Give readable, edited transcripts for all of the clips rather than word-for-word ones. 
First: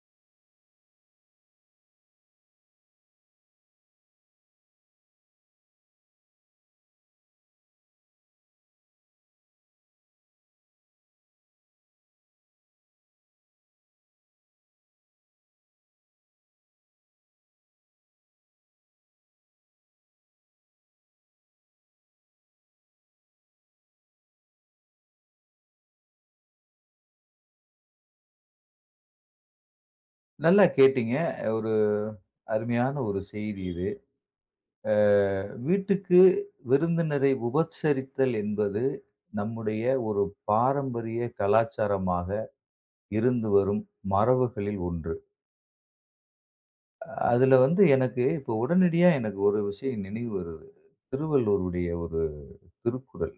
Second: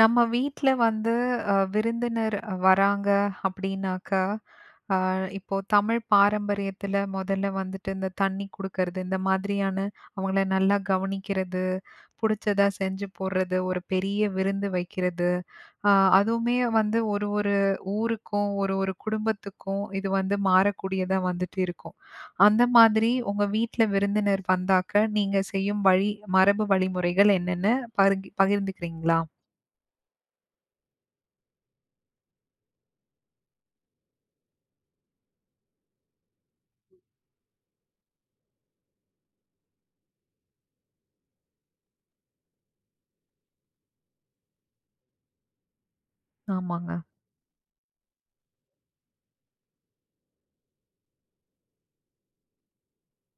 நம்ம வீட்ல வந்து விருந்தினர் வராங்க அப்படின்னாக்கா, அ, இப்போ தமிழ் பாரம்பரியத்துல முதல்ல வந்துட்டு இந்த தண்ணி கொடுக்கறது, இந்த மாதிரியான அவங்கள நல்லா கவனிக்கிறது, பிடிச்சதா செஞ்சு போடுறது, ஒரு பெரிய விருந்து வைக்கிறது, அ, அதுவுமே வந்து ஒரு ஒரு ஊருக்கும் ஒரு ஒரு குடும்பத்துக்கும் இது வந்து மாறக்கூடியதா வந்துட்டு இருக்கும். அந்த மாதிரி உங்க வீட்ல விருந்தினர் வந்தாக்க நீங்க செய்யும் வழி மரபு வழிமுறைகள் என்னென்ன பகிர்ந்துக்கிறீங்களா? நல்லா கேட்டீங்க. ஒரு அருமையான ஒரு செய்தி இது. அ வீட்டுக்கு விருந்தினரை உபசரித்தல் என்பது நம்முடைய ஒரு பாரம்பரிய கலாச்சாரமாக இருந்து வரும் மரபுகளில் ஒன்று. ஆமாங்க. அதுல வந்து எனக்கு இப்போ உடனடியா எனக்கு ஒரு விஷயம் நினைவு வருது. திருவள்ளுவருடைய ஒரு திருக்குறள்.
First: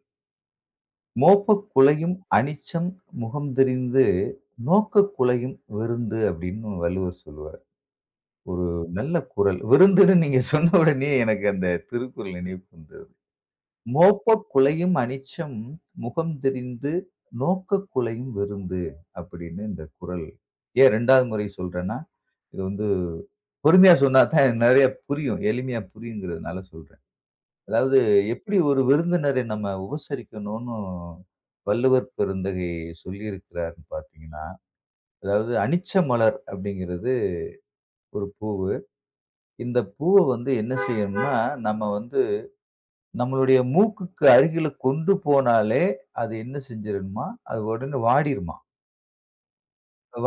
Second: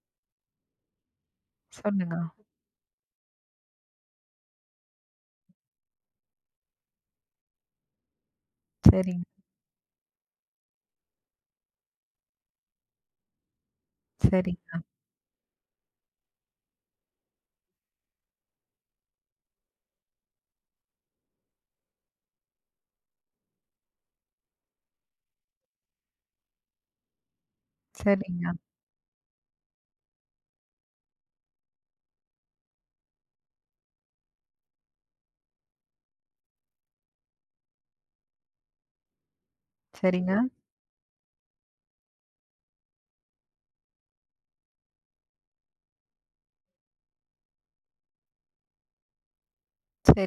"மோப்பக் குழையும் சொல்லுங்க. அனிச்சம் முகம் தெரிந்து நோக்கக் குழையும் விருந்து" அப்படின்னு வள்ளுவர் சொல்லுவார். ஒரு நல்ல சரிங்க, குறள். விருந்துன்னு நீங்க சொன்ன உடனே எனக்கு அந்த திருக்குறள் நினைவுக்கு வந்தது. "மோப்பக் சரிங்க, குழையும் அனிச்சம் முகம் தெரிந்து நோக்கக் குழையும் விருந்து" அப்படின்னு இந்த குறள். ஏன் 2வது முறை சொல்றேன்னா, இது வந்து பொறுமையா சொன்னா தான் நெறைய புரியும். எளிமையா புரியுங்கிறதுனால சொல்றேன். அதாவது சரிங்க, எப்படி ஒரு விருந்தினரை நம்ம உபசரிக்கணும்னு வள்ளுவர் பெருந்தகை சொல்லியிருக்கிறார்ன்னு பார்த்தீங்கன்னா, அதாவது "அனிச்ச மலர்" அப்படிங்கிறது ஒரு பூவு. இந்த பூவ சரிங்க, வந்து என்ன செய்யணும்னா, நம்ம வந்து நம்மளுடைய மூக்குக்கு அருகில கொண்டு போனாலே, அது என்ன செஞ்சிரும்மா, அது உடனே வாடிருமா.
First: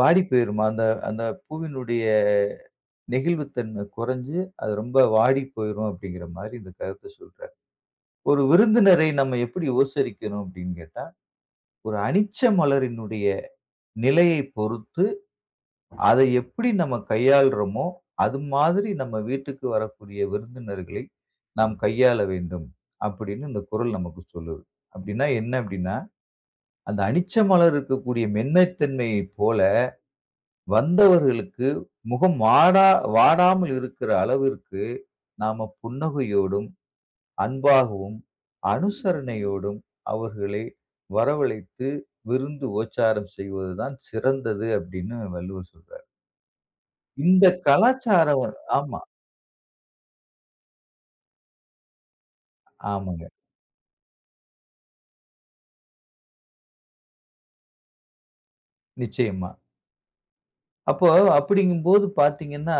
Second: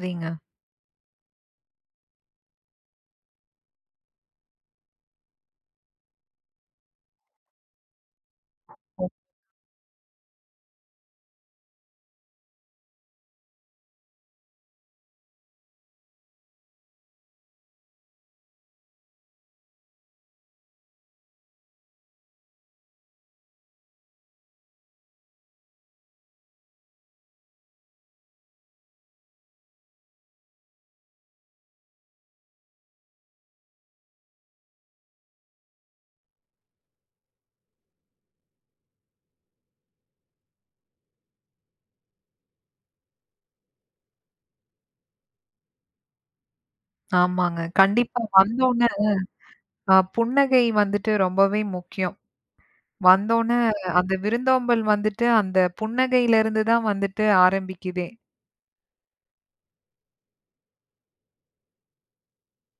வாடி போயிருமா. அந்த அந்த பூவினுடைய நெகிழ்வுத்தன்மை குறைஞ்சு, அது ரொம்ப வாடி போயிரும் அப்படிங்கிற மாரி இந்த கருத்த சொல்றாரு. ஒரு விருந்தினரை நம்ம எப்படி உபசரிக்கணும் அப்படின்னு கேட்டா, ஒரு அனிச்ச மலரினுடைய நிலையைப் பொறுத்து அதை எப்படி நம்ம கையாள்றோமோ, அது மாதிரி நம்ம வீட்டுக்கு வரக்கூடிய விருந்தினர்களை நாம் கையாள வேண்டும். அப்படின்னு இந்த குறள் நமக்கு சொல்லுது. அப்படின்னா என்ன அப்படின்னா, அந்த அனிச்ச மலர் இருக்கக்கூடிய மென்மைத்தன்மையைப் போல, வந்தவர்களுக்கு முகம் வாடா வாடாமல் இருக்கிற அளவிற்கு, நாம புன்னகையோடும், அன்பாகவும், அனுசரணையோடும் அவர்களை வரவழைத்து விருந்து உபச்சாரம் செய்வது தான் சிறந்தது அப்படின்னு வள்ளுவர் சொல்றார். இந்த ஆமாங்க. கண்டிப்பா கலாச்சாரம் வ வந்தோனே. ஆமா, புன்னகை வந்துட்டு ரொம்பவே முக்கியம். ஆமாங்க. வந்தோனே அந்த விருந்தோம்பல் வந்துட்டு அந்த புன்னகையிலருந்து தான் வந்துட்டு ஆரம்பிக்குதே. நிச்சயமா. அப்போ அப்படிங்கும்போது பார்த்தீங்கன்னா,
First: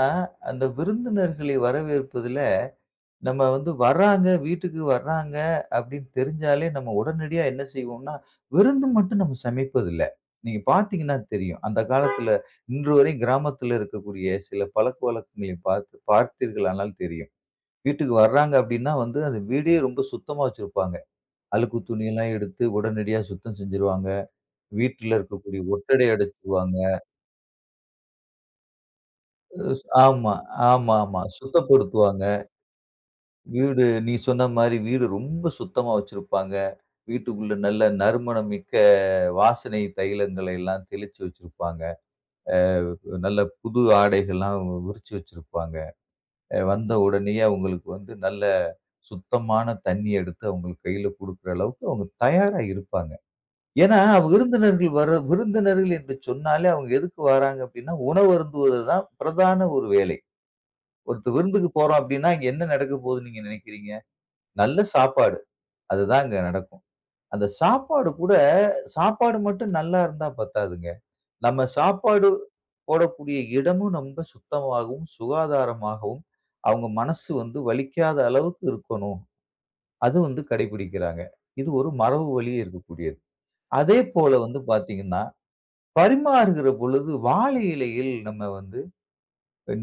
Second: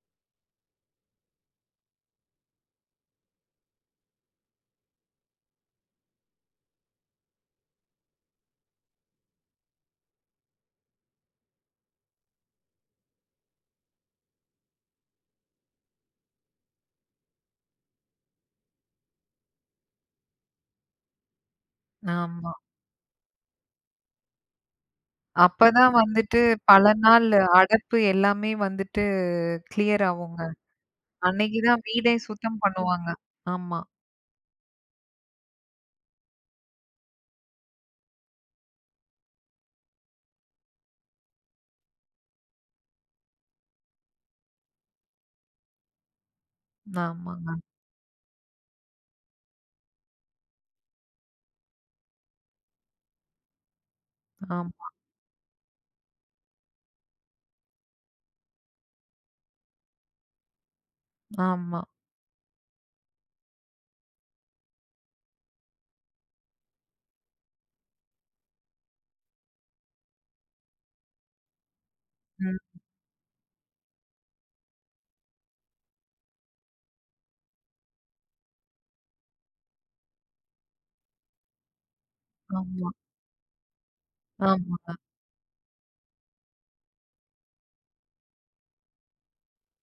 அந்த விருந்தினர்களை வரவேற்பதில நம்ம வந்து வர்றாங்க, வீட்டுக்கு வர்றாங்க அப்படின்னு தெரிஞ்சாலே நம்ம உடனடியா என்ன செய்வோம்னா, விருந்து மட்டும் நம்ம சமைப்பதில்ல. நீங்க பார்த்தீங்கன்னா தெரியும். அந்த காலத்தில இன்று வரை கிராமத்தில இருக்கக்கூடிய சில பழக்கவழக்கங்களை பார்த்து பார்த்தீர்களானால் தெரியும். வீட்டுக்கு வர்றாங்க அப்படின்னா வந்து, அந்த வீடே ரொம்ப சுத்தமா வச்சிருப்பாங்க. அழுக்கு துணியெல்லாம் ஆமா. எடுத்து உடனடியா சுத்தம் செஞ்சுருவாங்க. வீட்ல இருக்கக்கூடிய அப்பதான் ஒட்டடை வந்துட்டு அடிச்சுருவாங்க. பல நாள் அடைப்பு எல்லாமே வந்துட்டு கிளியர் ஆமா, ஆகுங்க. ஆமா, ஆமா. அன்னைக்கு தான் வீடே சுத்தப்படுத்துவாங்க. சுத்தம் பண்ணுவாங்க. ஆமா, வீடு நீ சொன்ன மாரி வீடு ரொம்ப சுத்தமா வச்சிருப்பாங்க. வீட்டுக்குள்ள நல்ல நறுமணம் மிக்க வாசனை தைலங்களை எல்லாம் தெளிச்சு வச்சிருப்பாங்க. நல்ல புது ஆடைகள்லாம் விரிச்சு வச்சிருப்பாங்க. வந்த உடனேயே ஆமாங்க. அவங்களுக்கு வந்து நல்ல சுத்தமான தண்ணி எடுத்து அவங்க கையில குடுக்குற அளவுக்கு அவங்க தயாரா இருப்பாங்க. ஏன்னா அவங்க ஆமா, விருந்தினர்கள் என்று சொன்னாலே அவங்க எதுக்கு வராங்க அப்டின்னா, உணவு அருந்துவது தான் பிரதான ஒரு வேலை. ஒருத்த விருந்துக்கு ஆமா. போறோம் அப்படின்னா, அங்க என்ன நடக்க போகுதுன்னு நீங்க நினைக்கிறீங்க? நல்ல சாப்பாடு. அதுதான் அங்க நடக்கும். அந்த சாப்பாடு கூட சாப்பாடு மட்டும் நல்லா இருந்தா பத்தாதுங்க. நம்ம சாப்பாடு ம். போடக்கூடிய இடமும் ரொம்ப சுத்தமாகவும், சுகாதாரமாகவும், அவங்க மனசு வந்து வலிக்காத அளவுக்கு இருக்கணும். அது வந்து கடைபிடிக்கிறாங்க. இது ஒரு மரபு வழி ஆமா, இருக்கக்கூடியது. அதே போல வந்து ஆமா. பார்த்தீங்கன்னா, பரிமாறுகிற பொழுது வாழை இலையில் நம்ம வந்து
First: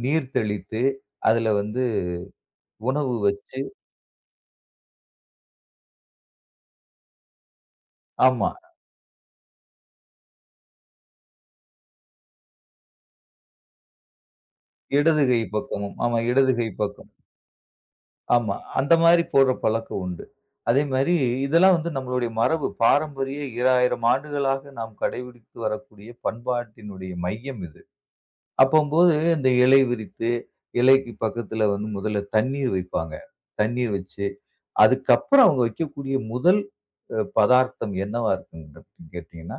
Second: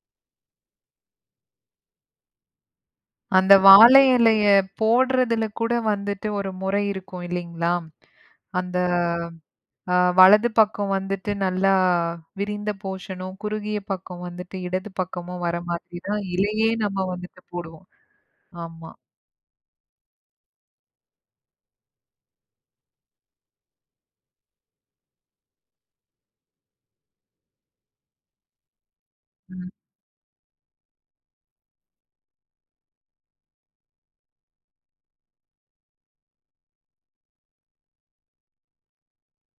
நீர் தெளித்து, அதுல வந்து உணவு அந்த வச்சு வாழை இலைய போடுறதுல கூட வந்துட்டு ஒரு முறை இருக்கும் இல்லைங்களா? ஆமா. அந்த வலது பக்கம் வந்துட்டு நல்லா விரிந்த போர்ஷனும், குறுகிய பக்கம் வந்துட்டு இடது இடது கை பக்கமும் வர பக்கமும். மாதிரி ஆமா, தான் இடது கை இலையே நம்ம பக்கம். வந்துட்டு போடுவோம். ஆமா. ஆமா. அந்த மாரி போடுற பழக்கம் உண்டு. அதே மாரி இதெல்லாம் வந்து நம்மளுடைய மரபு. பாரம்பரிய 2000 ஆண்டுகளாக நாம் கடைபிடித்து வரக்கூடிய பண்பாட்டினுடைய மையம் இது. அப்பம்போது இந்த ம். இலை விரித்து, இலைக்கு பக்கத்துல வந்து முதல்ல தண்ணீர் வைப்பாங்க. தண்ணீர் வச்சு, அதுக்கப்புறம் அவங்க வைக்கக்கூடிய முதல் பதார்த்தம் என்னவா இருக்குன்னு கேட்டீங்கன்னா,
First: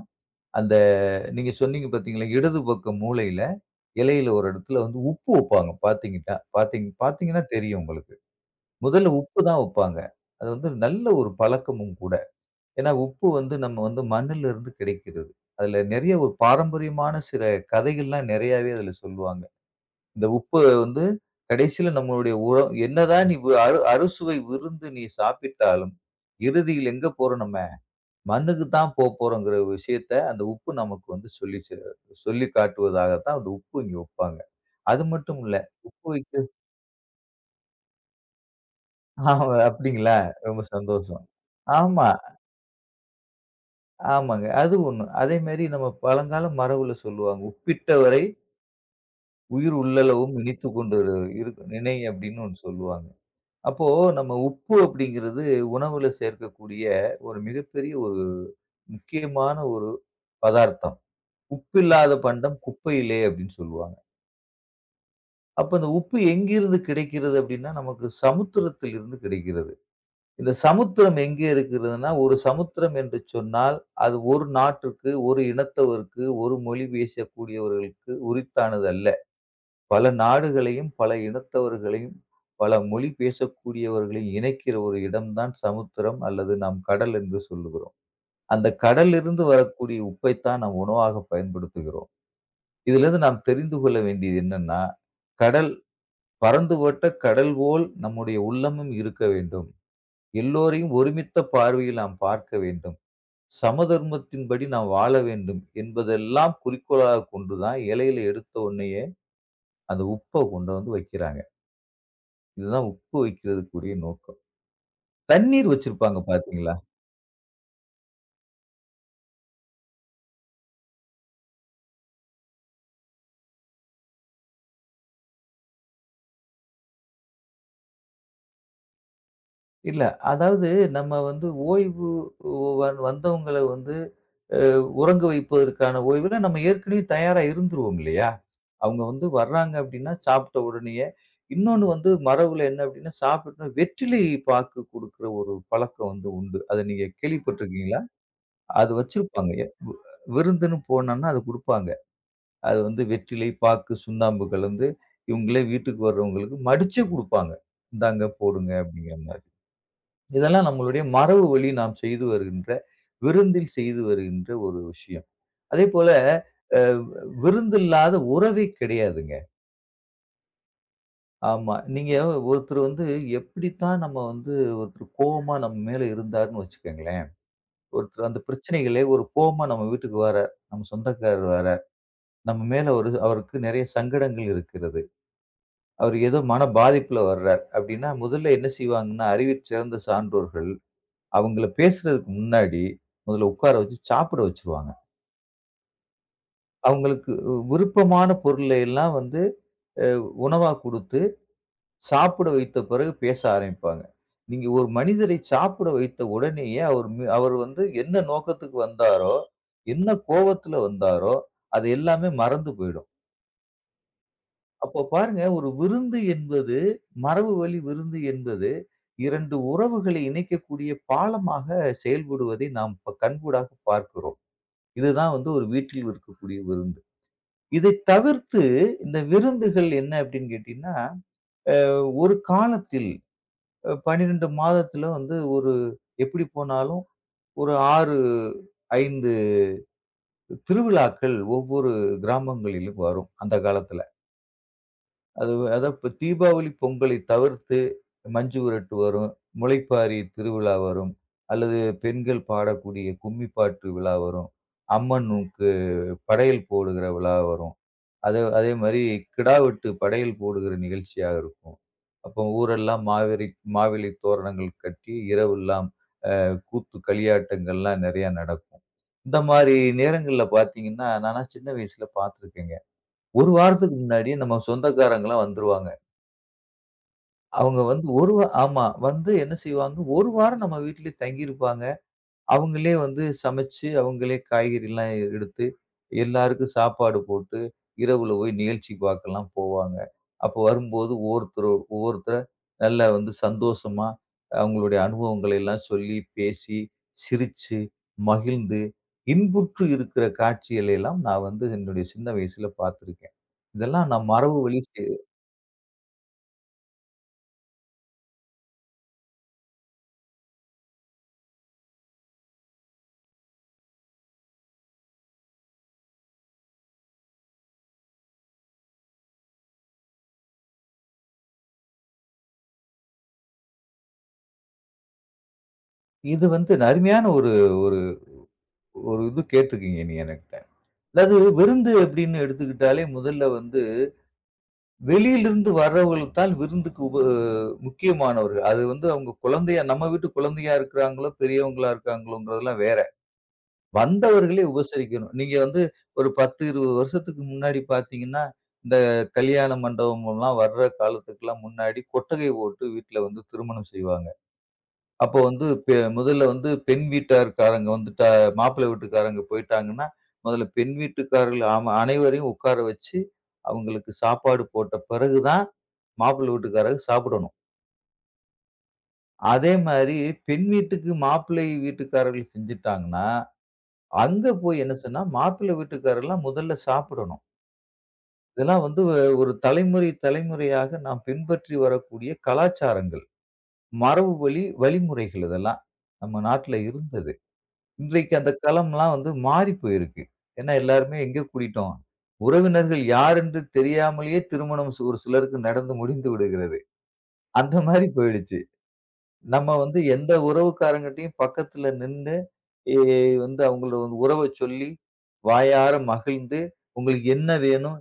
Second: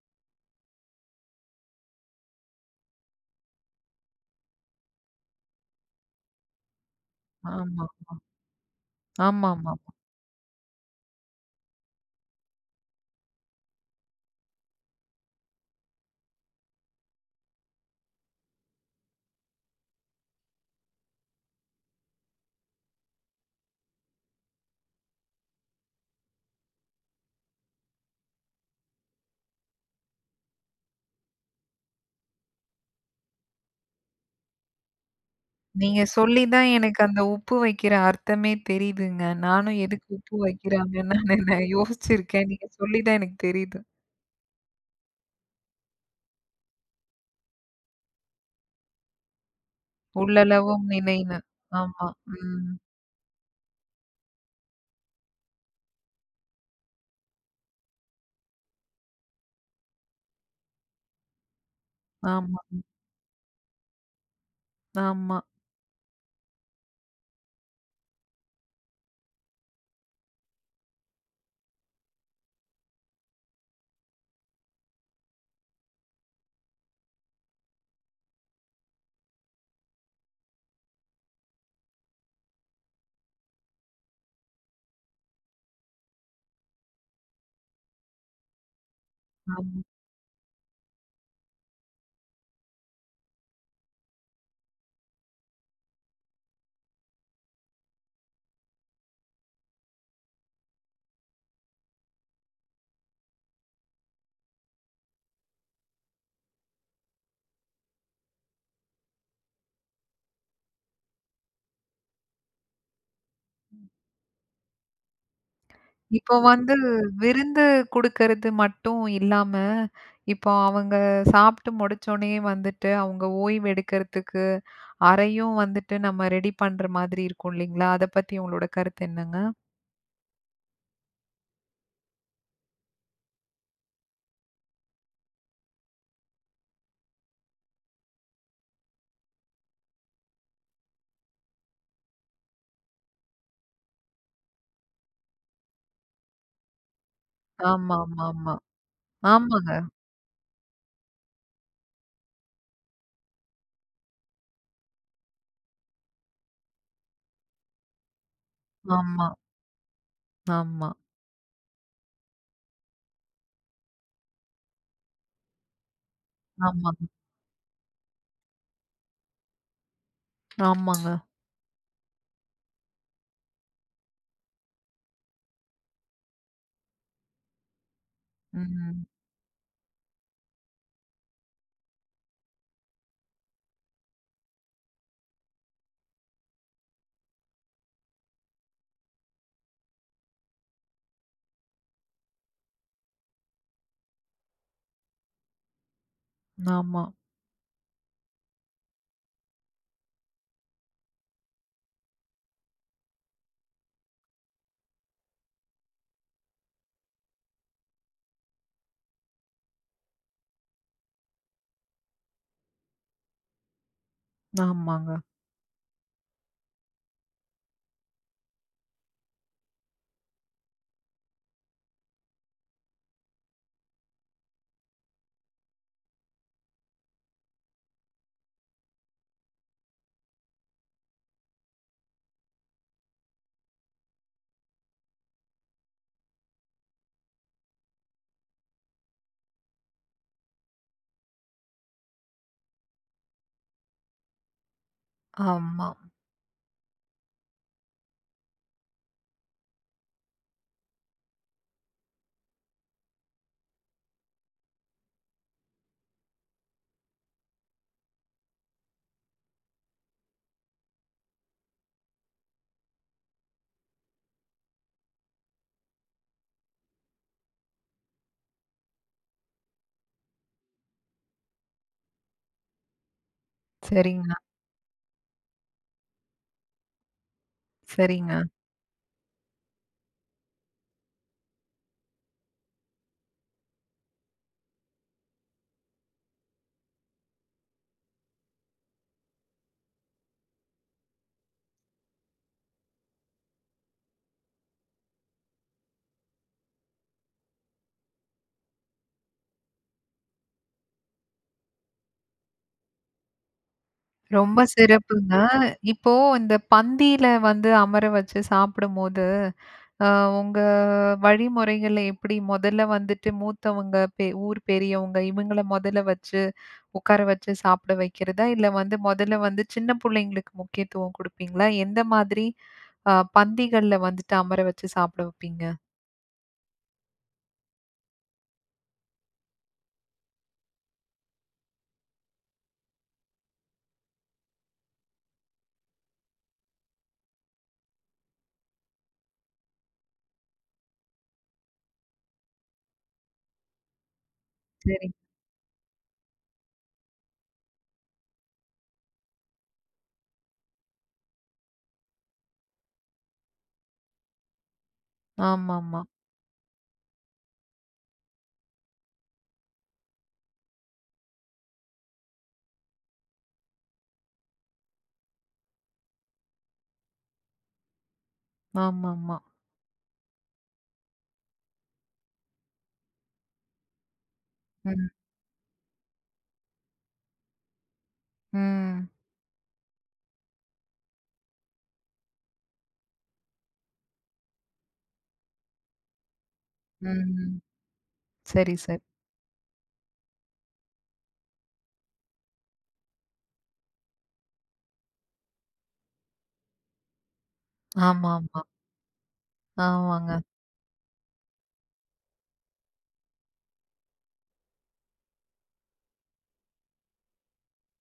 அந்த நீங்க சொன்னீங்க பார்த்தீங்களா, இடது பக்கம் மூலையில, இலையில ஒரு இடத்துல வந்து உப்பு வைப்பாங்க பார்த்தீங்கன்னா தெரியும் ஆமா. உங்களுக்கு. முதல்ல உப்பு தான் ஆமாமா. வைப்பாங்க. அது வந்து நல்ல ஒரு பழக்கமும் கூட. ஏன்னா உப்பு வந்து நம்ம வந்து மண்ணிலிருந்து கிடைக்கிறது. அதுல நெறைய ஒரு பாரம்பரியமான சில கதைகள்லாம் நெறையாவே அதுல சொல்லுவாங்க. இந்த உப்பு வந்து கடைசியில நம்மளுடைய உரம் என்னதான் நீ வு- அறு அறுசுவை விருந்து நீ சாப்பிட்டாலும், இறுதியில் எங்க போறோம் நம்ம? மண்ணுக்கு தான் போப் போறோங்கிற விஷயத்த அந்த உப்பு நமக்கு வந்து சொல்லி காட்டுவதாகத்தான் அந்த உப்பு இங்க வைப்பாங்க. அது மட்டும் இல்ல. நீங்க உப்பு வைக்க சொல்லி தான் எனக்கு அந்த உப்பு வைக்கிற அர்த்தமே தெரியுதுங்க. ஆமா நானும் எதுக்கு அப்டிங்களா? உப்பு ரொம்ப வைக்கிறாங்கன்னு சந்தோஷம். நான் ஆமா, யோசிச்சிருக்கேன். நீங்க சொல்லி தான் எனக்கு தெரியுது. ஆமாங்க. அது ஒண்ணு. அதேமாரி நம்ம பழங்கால மரபுல சொல்லுவாங்க. "உப்பிட்டவரை உயிர் உள்ளளவும் இனித்துக் உள்ளளவும் கொண்டு நினைன்னு. நினை" ஆமா. அப்டின்னு ஒண்ணு ம். சொல்லுவாங்க. அப்போ நம்ம உப்பு அப்டிங்கிறது உணவுல சேர்க்கக்கூடிய ஒரு மிகப்பெரிய ஒரு முக்கியமான ஒரு பதார்த்தம். உப்பில்லாத பண்டம் ஆமா, குப்பையிலே அப்படின்னு சொல்லுவாங்க. ஆமா, அப்ப அந்த உப்பு எங்கிருந்து கிடைக்கிறது அப்படின்னா, நமக்கு சமுத்திரத்தில் இருந்து கிடைக்கிறது. இந்த சமுத்திரம் எங்கே இருக்கிறதுன்னா, ஒரு சமுத்திரம் என்று சொன்னால், அது ஒரு நாட்டிற்கு, ஒரு இனத்தவருக்கு, ஒரு மொழி பேசக்கூடியவர்களுக்கு உரித்தானது அல்ல. பல நாடுகளையும், பல இனத்தவர்களையும், பல மொழி பேசக்கூடியவர்களையும் இணைக்கிற ஒரு இடம் தான் சமுத்திரம் அல்லது நாம் கடல் என்று சொல்லுகிறோம். அந்த கடலிலிருந்து ஆமா. வரக்கூடிய உப்பைத்தான் நாம் உணவாக பயன்படுத்துகிறோம். இதிலிருந்து நாம் தெரிந்து கொள்ள வேண்டியது என்னன்னா, கடல் பரந்துபட்ட கடல் போல் நம்முடைய உள்ளமும் இருக்க வேண்டும். எல்லோரையும் ஒருமித்த பார்வையில் நாம் பார்க்க வேண்டும். சமதர்மத்தின்படி நாம் வாழ வேண்டும் என்பதெல்லாம் குறிக்கோளாகக் கொண்டு தான் இலையில எடுத்த உடனேயே அந்த உப்ப கொண்டு வந்து வைக்கிறாங்க. இதுதான் உப்பு வைக்கிறதுக்குரிய நோக்கம். தண்ணீர் வச்சிருப்பாங்க இப்போ வந்து பார்த்தீங்களா? விருந்து குடுக்கறது மட்டும் இல்லாம, இப்போ அவங்க சாப்பிட்டு முடிச்சோனே வந்துட்டு, அவங்க ஓய்வு எடுக்கறதுக்கு அறையும் வந்துட்டு நம்ம ரெடி பண்ற மாதிரி இருக்கும் இல்லைங்களா? அத பத்தி உங்களோட கருத்து என்னங்க? இல்ல. அதாவது நம்ம வந்து ஓய்வு வந் வந்தவங்கள வந்து அ உறங்க வைப்பதற்கான ஓய்வுல நம்ம ஏற்கனவே தயாரா இருந்துருவோம் இல்லையா? அவங்க வந்து வர்றாங்க அப்டின்னா, சாப்பிட்ட உடனேயே இன்னொன்னு வந்து மரபுல என்ன அப்டின்னா, சாப்பிட்ட வெற்றிலை பாக்கு குடுக்குற ஒரு பழக்கம் வந்து உண்டு. அத நீங்க ஆமா, கேள்விப்பட்டுருக்கீங்களா? ஆமா, ஆமா. அது வச்சிருப்பாங்க. ஆமாங்க. விருந்துன்னு போனோம்னா அது குடுப்பாங்க. அது வந்து வெற்றிலை, பாக்கு, சுண்ணாம்பு கலந்து இவங்களே வீட்டுக்கு வர்றவங்களுக்கு மடிச்சு குடுப்பாங்க. இந்தாங்க போடுங்க அப்டிங்கிற ஆமா, மாரி. இதெல்லாம் ஆமா, நம்மளுடைய மரபு வழி நாம் செய்து வருகின்ற, விருந்தில் செய்து வருகின்ற ஒரு விஷயம். அதேபோல அ ஆமாங்க, விருந்தில்லாத உறவே கிடையாதுங்க. ஆமாங்க. ஆமா. நீங்க ஒருத்தர் வந்து எப்படித்தான் நம்ம வந்து ஒருத்தர் கோவமா நம்ம மேல இருந்தாருன்னு வச்சுக்கங்களேன். ஒருத்தர் அந்த பிரச்சனைகளே ம். ஒரு கோவமா நம்ம வீட்டுக்கு வரார். நம்ம சொந்தக்காரர் வரார். நம்ம மேல ஒரு அவருக்கு நெறைய சங்கடங்கள் இருக்கிறது. அவர் ஏதோ மன பாதிப்புல வர்றார். அப்படின்னா முதல்ல என்ன செய்வாங்கன்னா, அறிவிற் சிறந்த சான்றோர்கள் அவங்கள பேசுறதுக்கு முன்னாடி, முதல்ல உட்கார வச்சு சாப்பிட வச்சுருவாங்க. ஆமா, அவங்களுக்கு விருப்பமான பொருளை எல்லாம் வந்து அ உணவா குடுத்து, சாப்பிட வைத்த பிறகு பேச ஆரம்பிப்பாங்க. நீங்க ஒரு மனிதரை சாப்பிட வைத்த உடனேயே அவர் வந்து என்ன நோக்கத்துக்கு வந்தாரோ, என்ன கோவத்துல வந்தாரோ, அது எல்லாமே மறந்து போயிடும். அப்போ ஆமாங்க. பாருங்க ஒரு விருந்து என்பது, மரபுவழி விருந்து என்பது 2 உறவுகளை இணைக்கக்கூடிய பாலமாக செயல்படுவதை நாம் இப்ப கண்கூடாக பார்க்கிறோம். இதுதான் வந்து ஒரு வீட்டில் இருக்கக்கூடிய விருந்து. இதை தவிர்த்து இந்த விருந்துகள் என்ன அப்படின்னு கேட்டீங்கன்னா, அ ஒரு காலத்தில் 12 மாதத்துல வந்து ஒரு எப்படி போனாலும் ஒரு 6, 5 திருவிழாக்கள் ஒவ்வொரு கிராமங்களிலும் வரும் அந்த காலத்துல. அது ஆமா. அதான் இப்ப தீபாவளி, பொங்கலை தவிர்த்து மஞ்சு விரட்டு வரும், முளைப்பாரி திருவிழா வரும், அல்லது பெண்கள் பாடக்கூடிய கும்மி பாட்டு விழா வரும், அம்மனுக்கு படையல் போடுகிற விழா வரும். அது அதே மாரி கிடா வெட்டு படையல் போடுகிற நிகழ்ச்சியா இருக்கும். அப்போ ஊரெல்லாம் மாவேலி தோரணங்கள் கட்டி இரவெல்லாம் கூத்து களியாட்டங்கள்லாம் நெறையா நடக்கும். இந்த மாரி நேரங்கள்ல பார்த்தீங்கன்னா, நான்லாம் சின்ன வயசுல பார்த்துருக்கேங்க. ஒரு வாரத்துக்கு சரிங்க, முன்னாடியே நம்ம சொந்தக்காரங்கலாம் வந்துருவாங்க. அவங்க வந்து ஒரு சரிங்க. வா ஆமா. வந்து என்ன செய்வாங்க, ஒரு வாரம் நம்ம வீட்லயே தங்கியிருப்பாங்க. அவங்களே வந்து சமைச்சு, அவங்களே காய்கறிலாம் எடுத்து, எல்லாருக்கும் சாப்பாடு போட்டு, இரவுல போய் நிகழ்ச்சி பார்க்கலாம் போவாங்க. அப்போ வரும்போது ஒவ்வொருத்தரா நல்லா வந்து சந்தோஷமா, அவங்களுடைய அனுபவங்களை எல்லாம் சொல்லி, பேசி, சிரிச்சு, மகிழ்ந்து, இன்புற்று இருக்கிற காட்சிகளை எல்லாம் நான் வந்து என்னுடைய சின்ன வயசுல பார்த்துருக்கேன். இதெல்லாம் நான் மரபு ரொம்ப வழி செ சிறப்புங்க. இப்போ இந்த பந்தியில வந்து அமர வச்சு சாப்பிடும்போது, அ உங்க வழிமுறைகள்ல எப்படி முதல்ல வந்துட்டு மூத்தவங்க, ஊர் பெரியவங்க இவங்கள முதல்ல வச்சு உட்கார வச்சு சாப்பிட வைக்கிறதா? இல்ல வந்து முதல்ல வந்து சின்ன புள்ளைங்களுக்கு முக்கியத்துவம் குடுப்பீங்களா? எந்த மாதிரி அ பந்திகள்ல வந்துட்டு அமர வச்சு சாப்பிட வைப்பீங்க? இது வந்து அருமையான ஒரு ஒரு ஒரு இது கேட்டிருக்கீங்க நீங்க என்கிட்ட. அதாவது விருந்து அப்படின்னு எடுத்துக்கிட்டாலே முதல்ல வந்து வெளியிலிருந்து வர்றவர்கள் தான் விருந்துக்கு உப முக்கியமானவர்கள். அது வந்து அவங்க குழந்தையா நம்ம வீட்டு குழந்தையா இருக்கிறாங்களோ, பெரியவங்களா இருக்காங்களோங்கிறதெல்லாம் வேற. வந்தவர்களே சரி. உபசரிக்கணும். நீங்க வந்து ஒரு 10, 20 வருஷத்துக்கு முன்னாடி பார்த்தீங்கன்னா, இந்த கல்யாண மண்டபம்லாம் வர்ற காலத்துக்குலாம் முன்னாடி கொட்டகை போட்டு வீட்ல வந்து திருமணம் செய்வாங்க. அப்போ வந்து ஆமாமா. முதல்ல வந்து பெண் வீட்டார்காரங்க வந்துட்டா மாப்பிள்ளை வீட்டுக்காரங்க போயிட்டாங்கன்னா, முதல்ல பெண் வீட்டுக்காரர்கள் ஆமா அனைவரையும் உட்கார வச்சு, அவங்களுக்கு சாப்பாடு போட்ட பிறகு தான் மாப்பிள்ளை வீட்டுக்காரங்க சாப்பிடணும். ஆமாமா. அதே மாரி பெண் வீட்டுக்கு மாப்பிள்ளை வீட்டுக்காரர்கள் செஞ்சுட்டாங்கன்னா, அங்க போய் என்ன ம். செய்யணும்னா, மாப்பிள்ளை வீட்டுக்காரர்லாம் முதல்ல சாப்பிடணும். இதெல்லாம் வந்து ம். ஒ- ஒரு தலைமுறை தலைமுறையாக நாம் பின்பற்றி வரக்கூடிய கலாச்சாரங்கள். மரபுவழி வழிமுறைகள் இதெல்லாம். நம்ம நாட்ல இருந்தது. ம். இன்றைக்கு அந்த சரி, சரி. களம்லாம் வந்து மாறி போயிருக்கு. ஏன்னா எல்லாருமே எங்க கூடிட்டோம்? உறவினர்கள் யார் என்று தெரியாமலேயே ஒரு சிலருக்கு நடந்து முடிந்து விடுகிறது. அந்த மாரி போயிடுச்சு. ஆமாமா. நம்ம வந்து எந்த ஆமாங்க. உறவுக்காரங்கிட்டயும் பக்கத்துல நின்னு, எ வந்து அவங்களோட உறவ சொல்லி, வாயார மகிழ்ந்து, உங்களுக்கு என்ன வேணும்?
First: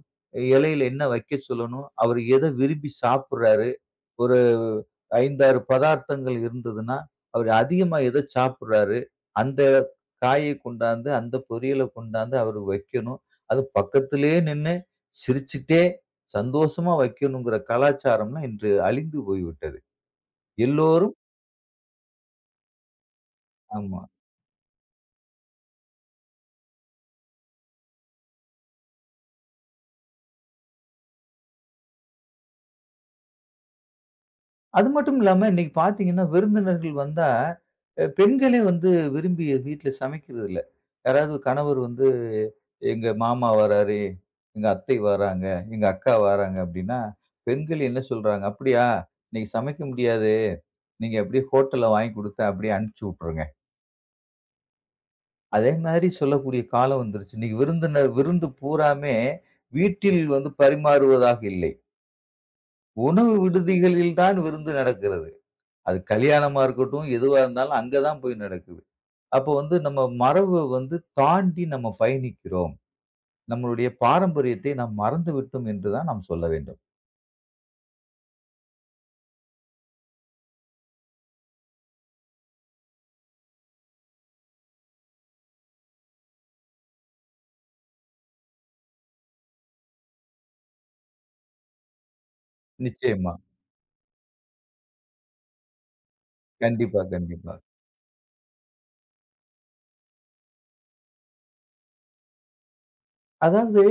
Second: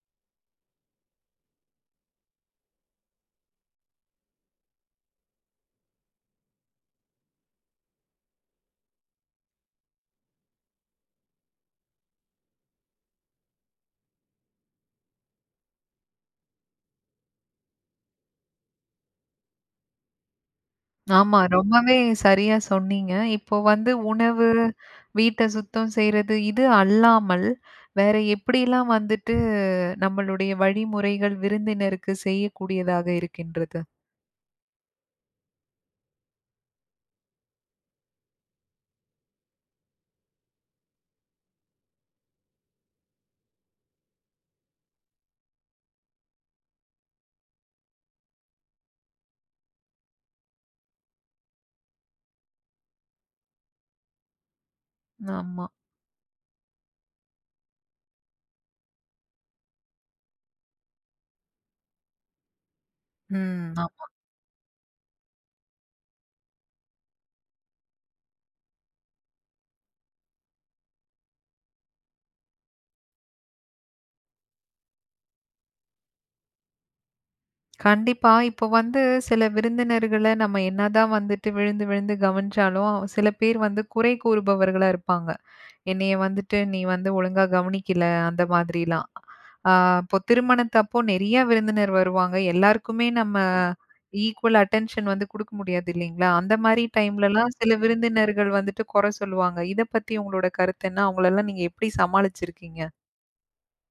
இலையில என்ன வைக்க சொல்லணும்? அவரு எத விரும்பி சாப்பிடுறாரு? ஒரு 5, 6 பதார்த்தங்கள் இருந்ததுன்னா, அவரு அதிகமா எத சாப்பிடுறாரு? அந்த காயை கொண்டாந்து, அந்த பொரியல கொண்டாந்து அவருக்கு வைக்கணும். அது பக்கத்திலேயே நின்னு, சிரிச்சுட்டே, சந்தோஷமா வைக்கணுங்கிற கலாச்சாரம்லாம் இன்று அழிந்து போய்விட்டது. எல்லோரும் ஆமா. ரொம்பவே சரியா சொன்னீங்க. இப்போ வந்து ஆமா. உணவு, வீட்ட சுத்தம் செய்றது இது அல்லாமல், வேற எப்படிலாம் வந்துட்டு நம்மளுடைய வழிமுறைகள் விருந்தினருக்கு செய்யக்கூடியதாக இருக்கின்றது. அது மட்டும் இல்லாம, இன்னைக்கு பார்த்தீங்கன்னா, விருந்தினர்கள் வந்தா, பெண்களே வந்து விரும்பி வீட்ல சமைக்கிறது இல்ல. யாராவது கணவர் வந்து, "எங்க மாமா வராரு, எங்க அத்தை வராங்க, எங்க அக்கா வராங்க" அப்படின்னா, பெண்கள் என்ன சொல்றாங்க, "அப்படியா? இன்னைக்கு சமைக்க முடியாது. நீங்க அப்படியே ஹோட்டல்ல வாங்கி குடுத்து அப்படியே அனுப்பிச்சு விட்டுருங்க." ஆமா. அதே மாரி சொல்லக்கூடிய காலம் வந்துருச்சு. இன்னைக்கு விருந்தினர் விருந்து பூராமே வீட்டில் வந்து பரிமாறுவதாக இல்லை. உணவு ம். ஆமா. விடுதிகளில் தான் விருந்து நடக்கிறது. அது கல்யாணமா இருக்கட்டும், எதுவா இருந்தாலும் அங்க தான் போய் நடக்குது. அப்போ வந்து நம்ம மரபு வந்து தாண்டி நம்ம பயணிக்கிறோம். நம்மளுடைய பாரம்பரியத்தை நாம் மறந்துவிட்டோம் என்று தான் நாம் சொல்ல வேண்டும். கண்டிப்பா. இப்போ வந்து சில விருந்தினர்கள நம்ம என்னதான் வந்துட்டு விழுந்து விழுந்து கவனிச்சாலும், சில பேர் வந்து குறை கூறுபவர்களா இருப்பாங்க. என்னைய வந்துட்டு, "நீ வந்து ஒழுங்கா கவனிக்கல." அந்த மாதிரிலாம். ஆ இப்போ திருமணத்தப்போ நெறைய விருந்தினர் வருவாங்க. எல்லாருக்குமே நிச்சயமா. நம்ம ஈக்குவல் அட்டென்ஷன் வந்து குடுக்க முடியாது இல்லைங்களா? அந்த மாரி கண்டிப்பா, டைம்லலாம் கண்டிப்பா. சில விருந்தினர்கள் வந்துட்டு கொற சொல்லுவாங்க. இத பத்தி உங்களோட கருத்து என்ன? அவங்களலாம் நீங்க எப்படி சமாளிச்சிருக்கீங்க? அதாவது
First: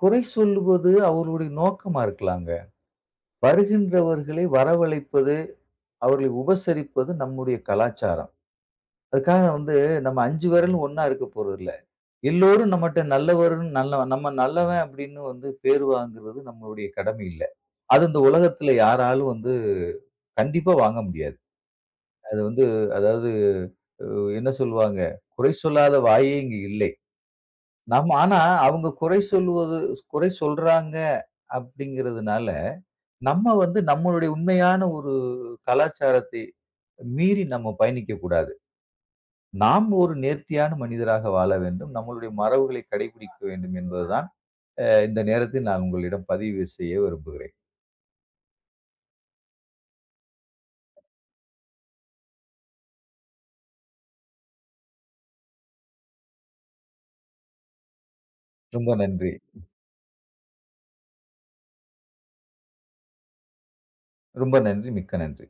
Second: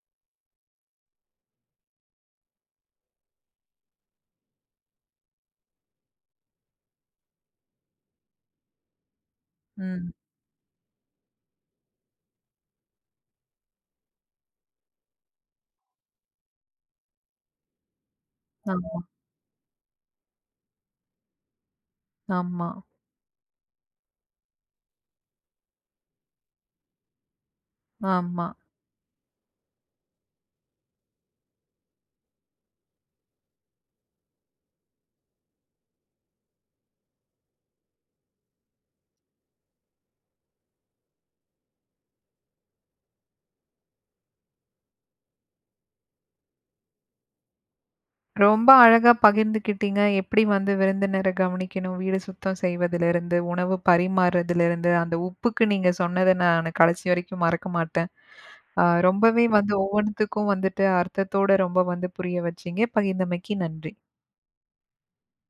குறை சொல்லுவது அவர்களுடைய நோக்கமா இருக்கலாங்க. வருகின்றவர்களை வரவழைப்பது, அவர்களை உபசரிப்பது நம்முடைய கலாச்சாரம். அதுக்காக வந்து ம். நம்ம 5 விரலும் ஒண்ணா இருக்க போறதில்ல. எல்லோரும் நம்மட்ட நல்லவர்ன்னு நல்ல நம்ம நல்லவன் அப்படின்னு வந்து பேர் வாங்குறது நம்மளுடைய கடமை இல்ல. அது இந்த உலகத்துல ஆமா, யாராலும் வந்து கண்டிப்பா வாங்க முடியாது. அது வந்து ஆமா, அதாவது அ என்ன சொல்லுவாங்க, குறை சொல்லாத வாயே இங்கு இல்லை. நம்ம ஆனா ஆமா. அவங்க குறை சொல்வது குறை சொல்றாங்க அப்படிங்கிறதுனால, நம்ம வந்து நம்மளுடைய உண்மையான ஒரு கலாச்சாரத்தை மீறி நம்ம பயணிக்கக்கூடாது. நாம் ஒரு நேர்த்தியான மனிதராக வாழ வேண்டும். நம்மளுடைய மரபுகளை கடைபிடிக்க வேண்டும் என்பதுதான், இந்த நேரத்தில் நான் உங்களிடம் பதிவு செய்ய விரும்புகிறேன். ரொம்ப அழகா பகிர்ந்துக்கிட்டீங்க. எப்படி வந்து விருந்தினர கவனிக்கணும், வீடு சுத்தம் செய்வதிலிருந்து, உணவு பரிமாறுறதுலருந்து, அந்த உப்புக்கு நீங்க சொன்னத நான் கடைசி வரைக்கும் மறக்க மாட்டேன். ரொம்ப நன்றி. ரொம்பவே வந்து ஒவ்வொன்த்துக்கும் வந்துட்டு அர்த்தத்தோட ரொம்ப வந்து புரிய வச்சீங்க. பகிர்ந்தமைக்கு நன்றி. ரொம்ப நன்றி. மிக்க நன்றி.